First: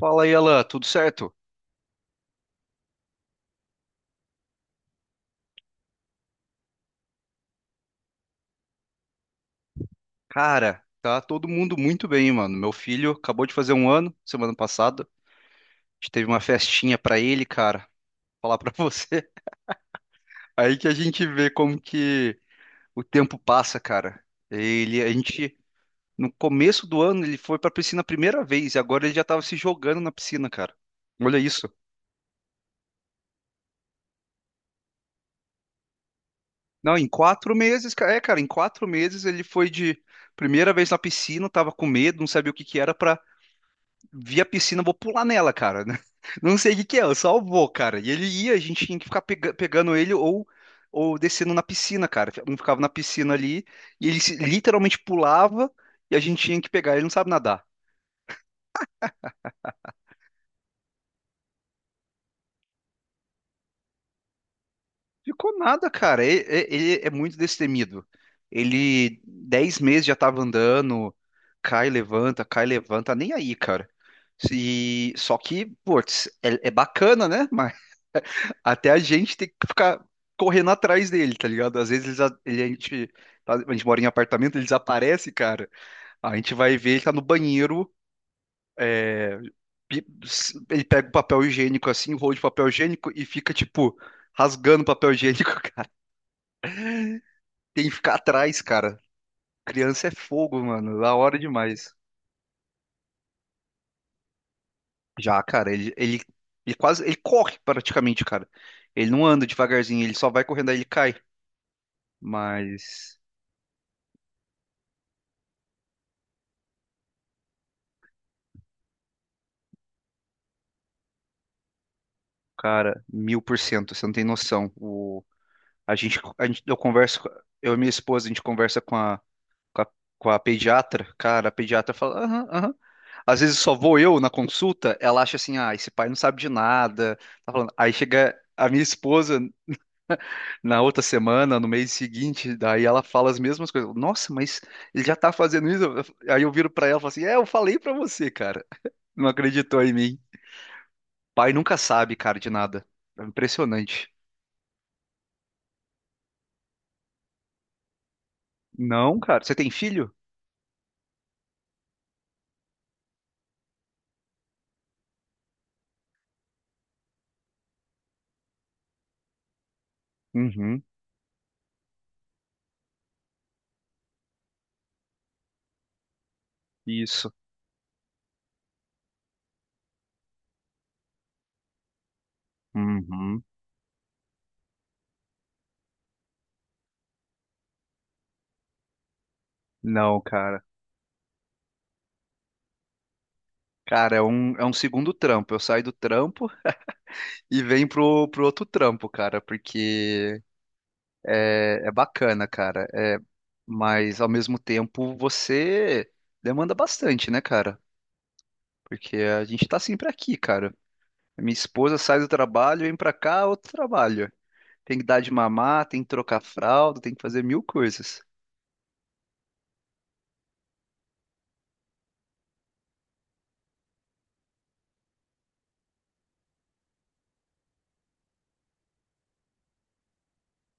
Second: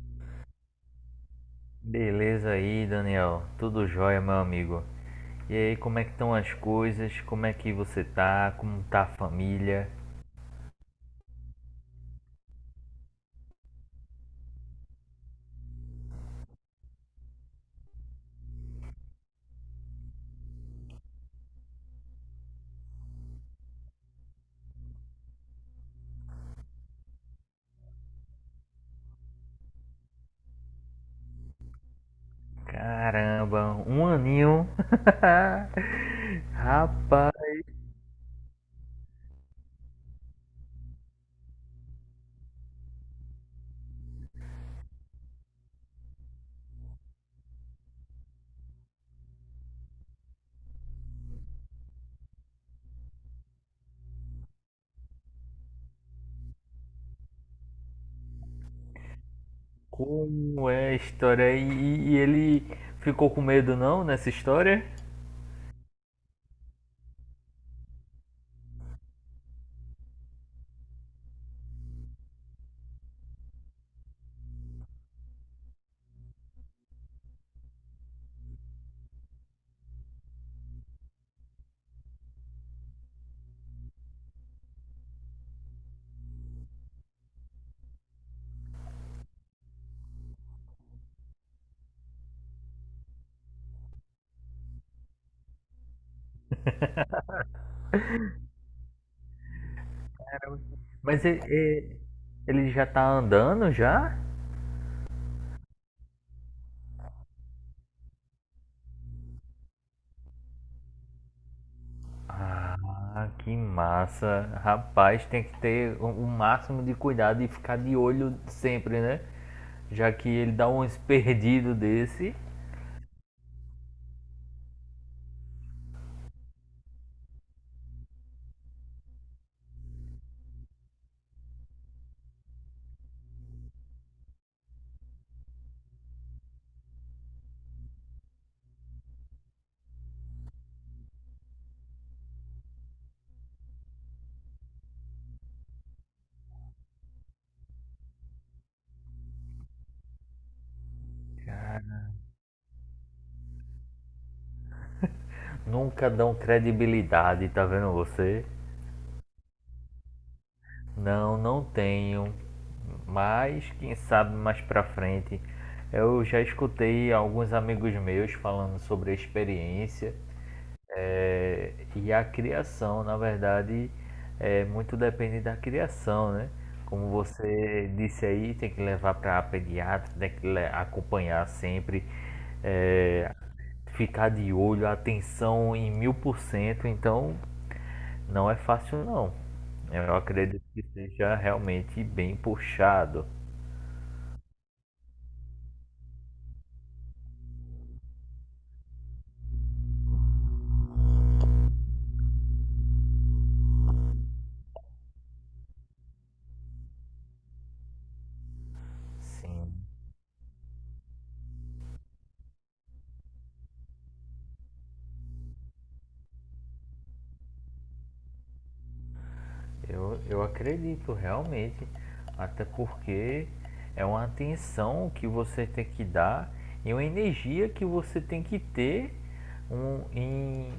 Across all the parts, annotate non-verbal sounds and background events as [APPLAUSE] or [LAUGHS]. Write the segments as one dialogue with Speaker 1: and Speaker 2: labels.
Speaker 1: Fala aí, Alan, tudo certo?
Speaker 2: Beleza aí, Daniel. Tudo jóia, meu amigo. E aí, como é que estão as coisas? Como é que você tá? Como tá a família?
Speaker 1: Cara, tá todo mundo muito bem, mano. Meu filho acabou de fazer 1 ano, semana passada. A gente teve uma festinha pra ele, cara. Falar pra você. [LAUGHS] Aí que a gente vê como que o tempo passa, cara. Ele, a gente, no começo do ano, ele foi pra piscina a primeira vez, e agora ele já tava se jogando na piscina, cara. Olha isso.
Speaker 2: Caramba, um aninho. [LAUGHS]
Speaker 1: Não, em
Speaker 2: Rapaz,
Speaker 1: 4 meses, cara. É, cara, em 4 meses ele foi de primeira vez na piscina, tava com medo, não sabia o que que era, pra vi a piscina, vou pular nela, cara. [LAUGHS] Não sei o que que é, eu só vou, cara. E ele ia, a gente tinha que ficar pegando ele, ou descendo na piscina, cara. Um ficava na piscina ali, e ele literalmente pulava, e a gente tinha que pegar. Ele não sabe nadar.
Speaker 2: como é a história? E ele ficou com medo não nessa história?
Speaker 1: Ficou nada, cara. Ele é muito destemido. Ele, 10 meses já tava andando, cai, levanta, nem aí, cara. E, só que, putz, é bacana, né? Até a gente tem que ficar correndo atrás dele, tá ligado? Às vezes a gente, a gente mora em apartamento, ele desaparece, cara. A gente vai ver, ele tá no banheiro, é, ele pega o papel higiênico assim, o rolo de papel higiênico, e fica, tipo, rasgando o papel higiênico, [LAUGHS] cara. Tem que ficar atrás, cara. Criança é fogo, mano. Da
Speaker 2: Mas
Speaker 1: hora demais.
Speaker 2: ele já tá andando já?
Speaker 1: Já, cara, ele corre praticamente, cara. Ele não anda devagarzinho, ele só vai correndo, aí ele cai. Mas
Speaker 2: Ah, que massa. Rapaz, tem que ter o máximo de cuidado e ficar de olho sempre, né? Já que ele dá uns perdidos desse,
Speaker 1: cara, 1000%, você não tem noção. O, a gente, eu converso, eu e minha esposa, a gente conversa com a, com a pediatra. Cara, a pediatra fala, aham, aham. Às vezes só vou eu na consulta, ela acha assim, ah, esse pai não sabe de nada. Tá falando. Aí chega a minha esposa na outra semana, no mês seguinte, daí ela fala as mesmas coisas. Nossa, mas ele já tá fazendo isso? Aí eu viro pra ela e falo assim, é, eu falei pra você, cara. Não acreditou em mim. Pai nunca sabe, cara, de nada. É impressionante.
Speaker 2: nunca dão credibilidade, tá vendo você?
Speaker 1: Não, cara. Você tem filho?
Speaker 2: Não, não tenho. Mas quem sabe mais pra frente. Eu já escutei alguns amigos meus falando sobre a experiência.
Speaker 1: Uhum.
Speaker 2: É, e a criação, na verdade, é muito depende da criação, né? Como
Speaker 1: Isso.
Speaker 2: você disse aí, tem que levar para pediatra, tem que acompanhar sempre, é,
Speaker 1: Uhum.
Speaker 2: ficar de olho, atenção em 1000%. Então, não é fácil, não. Eu
Speaker 1: Não, cara.
Speaker 2: acredito que seja realmente bem puxado.
Speaker 1: Cara, é um segundo trampo. Eu saio do trampo e venho pro outro trampo, cara, porque é bacana, cara. É, mas ao mesmo tempo você demanda bastante, né, cara? Porque a gente
Speaker 2: Sim.
Speaker 1: tá sempre aqui, cara. Minha esposa sai do trabalho, vem pra cá, outro trabalho. Tem que dar de mamar, tem que trocar fralda, tem que fazer mil coisas.
Speaker 2: Eu acredito realmente, até porque é uma atenção que você tem que dar e uma energia que você tem que ter um,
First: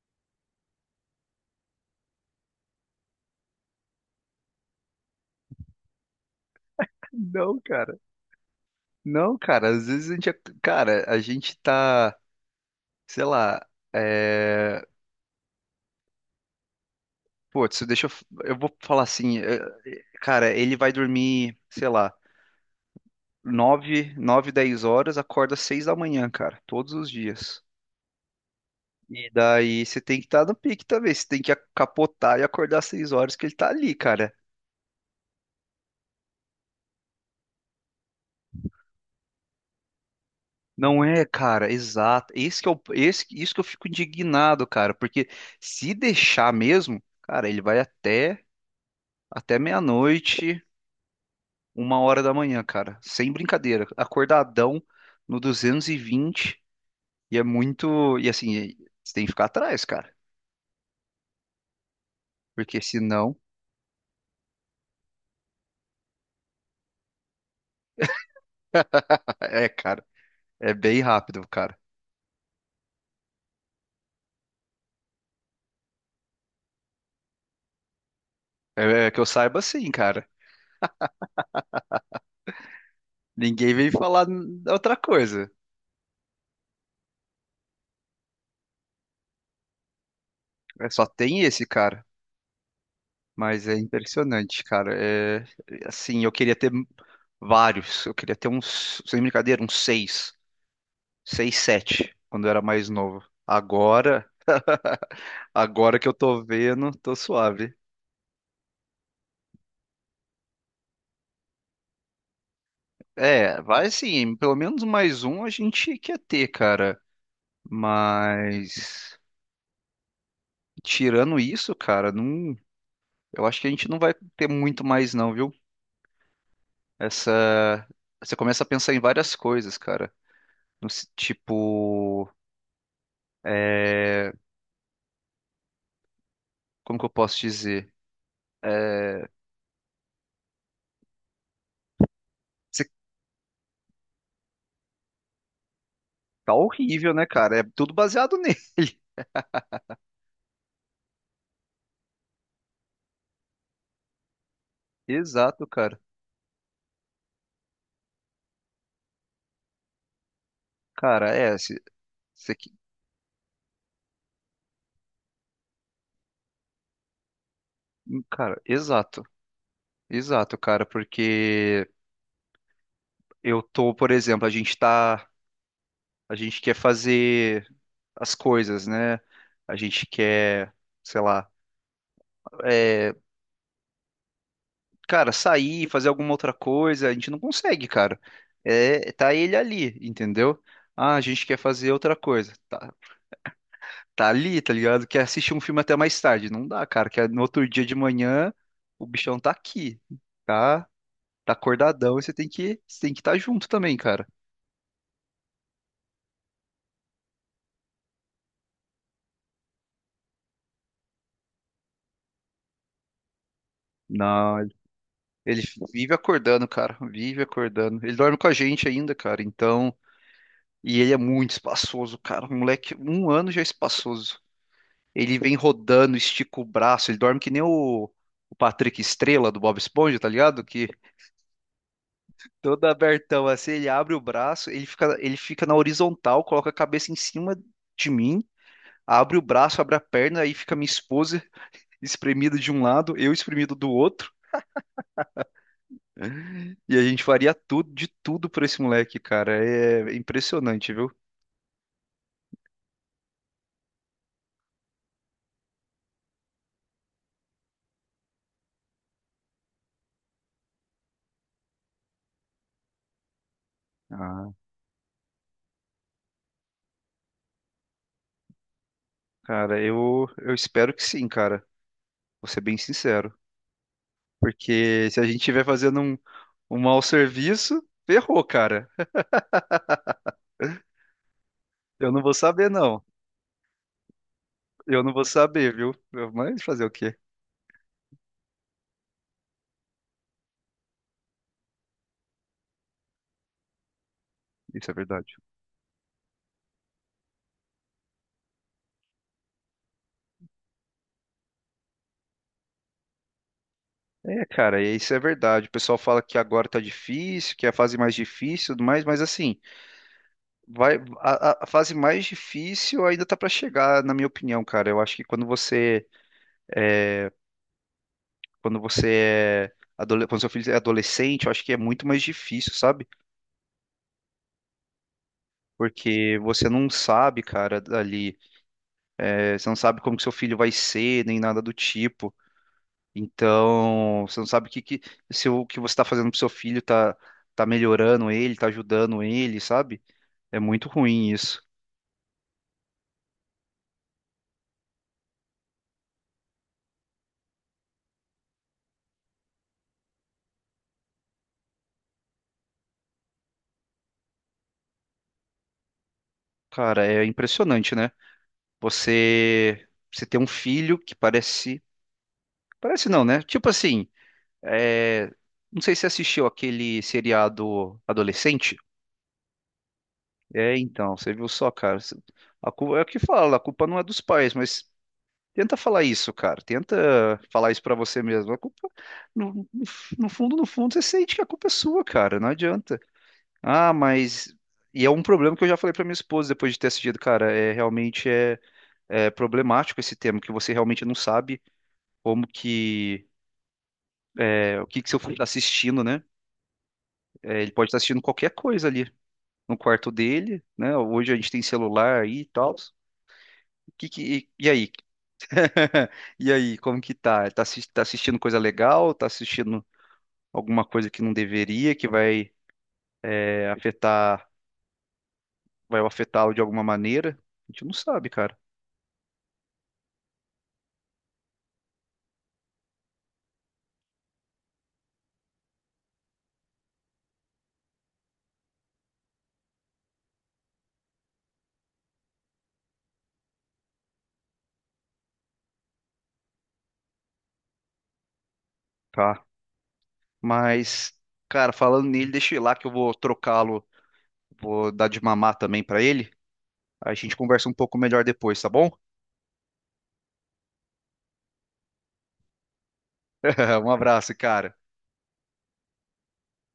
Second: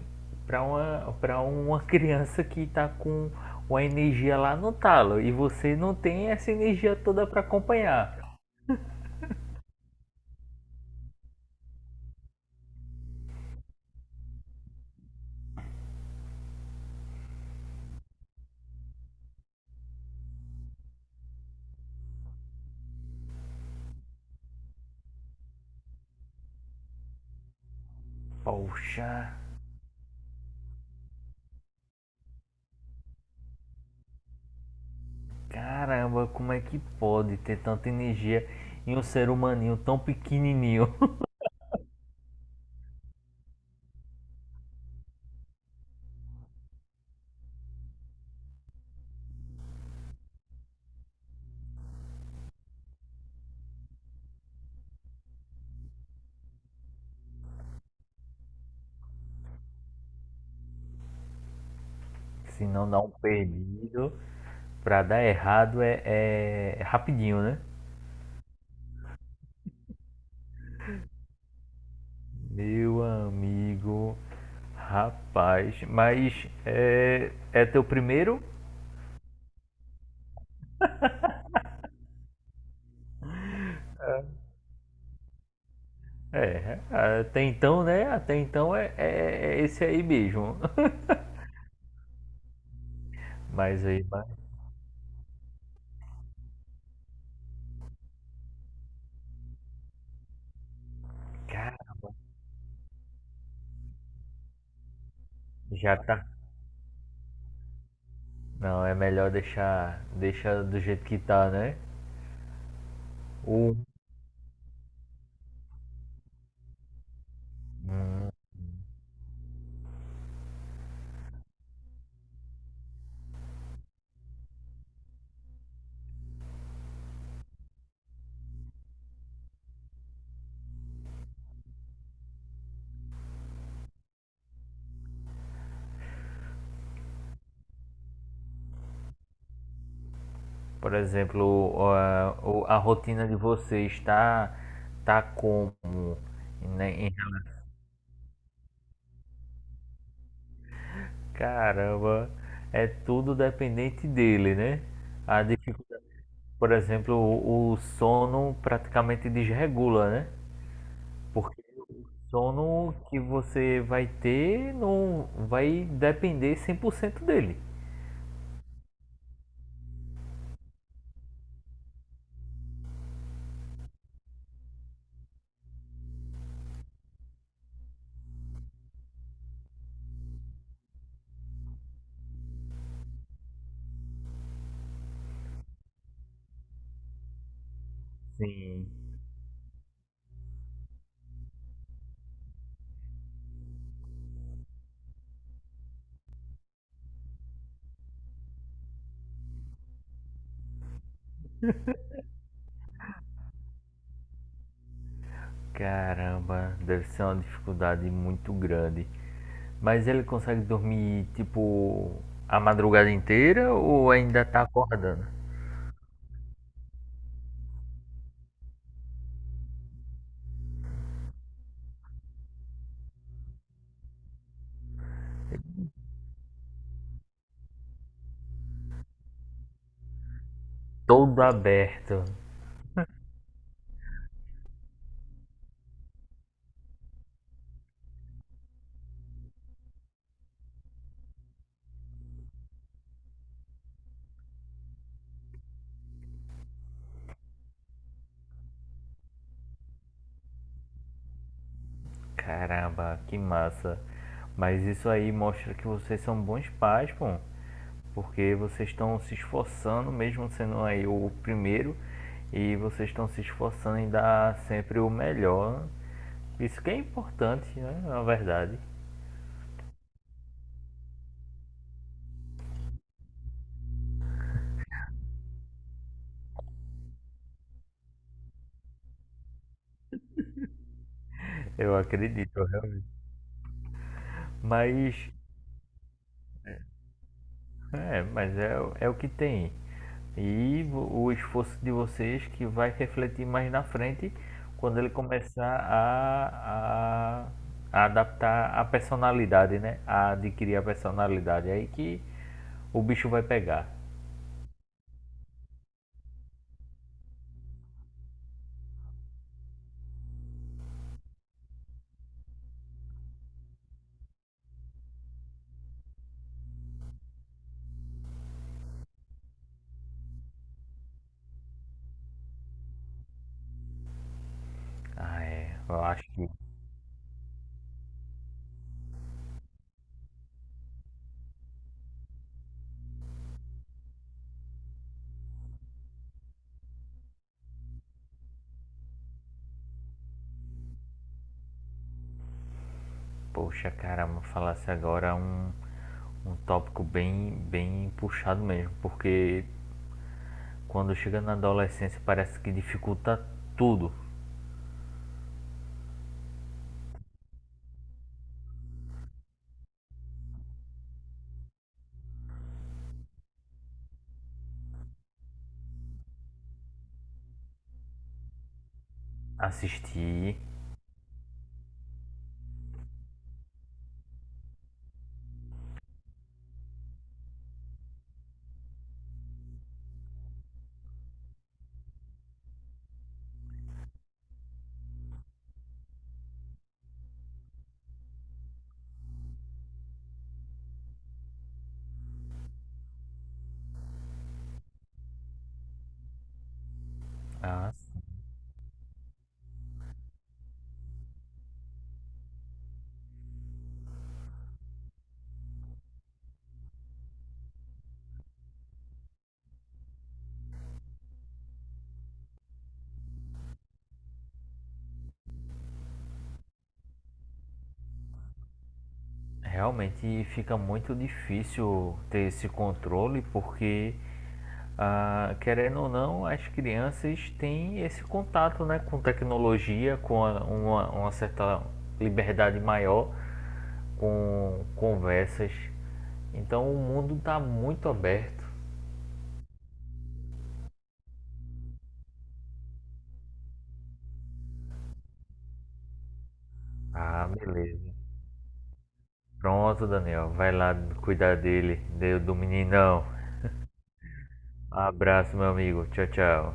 Speaker 2: pra uma [LAUGHS] criança que está com uma energia lá no talo e você não tem essa energia
Speaker 1: [LAUGHS]
Speaker 2: toda para
Speaker 1: Não, cara.
Speaker 2: acompanhar.
Speaker 1: Não, cara, às vezes a gente, cara, a gente tá, sei lá, é... putz, eu vou falar assim, cara, ele vai dormir, sei lá, 9, 9, 10 horas, acorda 6 da manhã, cara, todos os dias. E
Speaker 2: Poxa,
Speaker 1: daí você tem que estar no pique também, você tem que capotar e acordar às 6 horas, que ele tá ali, cara.
Speaker 2: caramba, como é que pode ter tanta energia em um ser humaninho tão pequenininho?
Speaker 1: Não é, cara, exato. Esse que é o, esse, isso que eu fico indignado, cara, porque se deixar mesmo, cara, ele vai até meia-noite, 1 hora da manhã, cara. Sem brincadeira. Acordadão no 220, e é muito. E assim, você tem que ficar atrás, cara.
Speaker 2: [LAUGHS] Se
Speaker 1: Porque
Speaker 2: não dá um
Speaker 1: senão. [LAUGHS]
Speaker 2: perdido. Pra dar errado é, é rapidinho, né?
Speaker 1: É, cara. É bem rápido, cara.
Speaker 2: Meu amigo, rapaz, mas é, é teu primeiro?
Speaker 1: É, é que eu saiba assim, cara. Ninguém vem falar outra coisa.
Speaker 2: É, até então, né? Até então é esse aí mesmo.
Speaker 1: É,
Speaker 2: [LAUGHS]
Speaker 1: só tem esse, cara. Mas é
Speaker 2: Mas aí, mas,
Speaker 1: impressionante, cara. É, assim, eu queria ter vários. Eu queria ter uns, sem brincadeira, uns seis. Seis,
Speaker 2: cara,
Speaker 1: sete, quando eu era mais novo. Agora,
Speaker 2: já
Speaker 1: que eu
Speaker 2: tá.
Speaker 1: tô vendo, tô suave.
Speaker 2: Não, é melhor deixar do jeito que tá, né?
Speaker 1: É,
Speaker 2: O,
Speaker 1: vai sim, pelo menos mais um a gente quer ter, cara. Mas tirando isso, cara, não, eu acho que a gente não vai ter muito mais não, viu? Essa, você começa a pensar em várias coisas, cara. Tipo, é, como que eu posso dizer? É,
Speaker 2: por exemplo, a, a
Speaker 1: você
Speaker 2: rotina de vocês tá como
Speaker 1: tá
Speaker 2: né,
Speaker 1: horrível,
Speaker 2: em.
Speaker 1: né, cara? É tudo baseado nele. [LAUGHS]
Speaker 2: Caramba, é tudo dependente dele, né? A
Speaker 1: Exato, cara.
Speaker 2: dificuldade, por exemplo, o sono praticamente desregula, né?
Speaker 1: Cara,
Speaker 2: Porque o
Speaker 1: você que-
Speaker 2: sono que você vai ter não vai depender 100% dele.
Speaker 1: cara, exato. Exato, cara, porque eu tô, por exemplo, a gente quer fazer as coisas, né? A gente quer, sei lá, é, cara, sair, fazer alguma outra coisa. A gente não consegue, cara.
Speaker 2: Sim,
Speaker 1: É, tá ele ali, entendeu? Ah, a gente quer fazer outra coisa. Tá, tá ali, tá ligado? Quer assistir um filme até mais tarde. Não dá, cara. Que é no outro dia de manhã o bichão tá aqui, tá? Tá acordadão, e você tem que estar junto também, cara.
Speaker 2: caramba, deve ser uma dificuldade muito grande. Mas ele consegue dormir, tipo, a madrugada inteira ou ainda
Speaker 1: Não,
Speaker 2: tá
Speaker 1: ele
Speaker 2: acordando?
Speaker 1: ele vive acordando, cara. Vive acordando. Ele dorme com a gente ainda, cara. Então. E ele é muito espaçoso, cara. O moleque, 1 ano já é espaçoso. Ele vem rodando, estica o braço, ele dorme que nem o Patrick Estrela do Bob Esponja, tá ligado? Que
Speaker 2: Todo aberto.
Speaker 1: todo abertão assim, ele abre o braço, ele fica na horizontal, coloca a cabeça em cima de mim, abre o braço, abre a perna, aí fica minha esposa espremida de um lado, eu espremido do outro, e a gente faria tudo, de tudo por esse moleque, cara. É impressionante, viu?
Speaker 2: Caramba, que massa. Mas isso aí mostra que vocês são bons pais, pô. Porque vocês estão se esforçando, mesmo sendo aí o primeiro, e vocês estão se esforçando em
Speaker 1: Ah,
Speaker 2: dar sempre o melhor. Isso que é importante, né? Na verdade.
Speaker 1: cara, eu espero que sim, cara. Vou ser bem sincero. Porque se a gente estiver fazendo um mau serviço, ferrou, cara.
Speaker 2: Eu
Speaker 1: Eu não vou
Speaker 2: acredito,
Speaker 1: saber, não.
Speaker 2: realmente.
Speaker 1: Eu não
Speaker 2: Mas
Speaker 1: vou saber, viu? Mas fazer o quê?
Speaker 2: é, mas é, é o que tem. E o esforço de vocês que vai refletir mais na frente
Speaker 1: Isso é
Speaker 2: quando ele
Speaker 1: verdade.
Speaker 2: começar a adaptar a personalidade, né? A adquirir a personalidade. É. Aí que o bicho vai pegar.
Speaker 1: É, cara, e isso é verdade. O pessoal fala que agora tá difícil, que é a fase mais difícil, e tudo mais, mas assim, vai, a fase mais difícil ainda tá pra chegar, na minha opinião, cara. Eu acho que quando seu filho é adolescente, eu acho que é muito mais difícil, sabe?
Speaker 2: Ah, é. Eu acho
Speaker 1: Porque
Speaker 2: que,
Speaker 1: você não sabe, cara, ali. É, você não sabe como que seu filho vai ser, nem nada do tipo. Então, você não sabe o que, se o que você está fazendo pro seu filho tá, tá melhorando ele, tá ajudando ele, sabe? É muito ruim isso.
Speaker 2: poxa, caramba, falasse agora um, um tópico bem, bem puxado mesmo. Porque quando chega na adolescência parece que dificulta tudo.
Speaker 1: Cara, é impressionante, né? Você, você ter um filho que parece. Parece não, né? Tipo assim, é, não sei se você assistiu aquele seriado adolescente.
Speaker 2: Assistir.
Speaker 1: É, então, você viu só, cara. A culpa, é o que fala, a culpa não é dos pais, mas tenta falar isso, cara. Tenta falar isso pra você mesmo. A culpa, no fundo, no fundo, você sente que a culpa é sua, cara. Não adianta. Ah, mas. E é um problema que eu já falei pra minha esposa depois de ter assistido, cara. É realmente é problemático esse tema, que você realmente não sabe como que é, o que que seu filho está assistindo, né? É, ele pode
Speaker 2: Ah.
Speaker 1: estar assistindo qualquer coisa ali no quarto dele, né? Hoje a gente tem celular aí e tal. O que e aí? [LAUGHS] E aí, como que tá? Tá assistindo coisa legal? Tá assistindo alguma coisa que não deveria, que vai afetar, vai afetá-lo de alguma maneira. A gente não sabe, cara.
Speaker 2: Realmente fica muito difícil ter esse controle, porque, ah, querendo ou não, as crianças têm esse contato, né, com tecnologia, com uma certa liberdade maior, com conversas. Então o mundo está muito aberto.
Speaker 1: Tá. Mas, cara, falando nele, deixa eu ir lá que eu vou trocá-lo, vou dar de mamar também pra ele. A gente
Speaker 2: Ah,
Speaker 1: conversa um pouco
Speaker 2: beleza.
Speaker 1: melhor depois, tá bom?
Speaker 2: Pronto, Daniel. Vai lá cuidar dele, do do meninão.
Speaker 1: [LAUGHS] Um abraço, cara.
Speaker 2: Abraço, meu amigo. Tchau, tchau.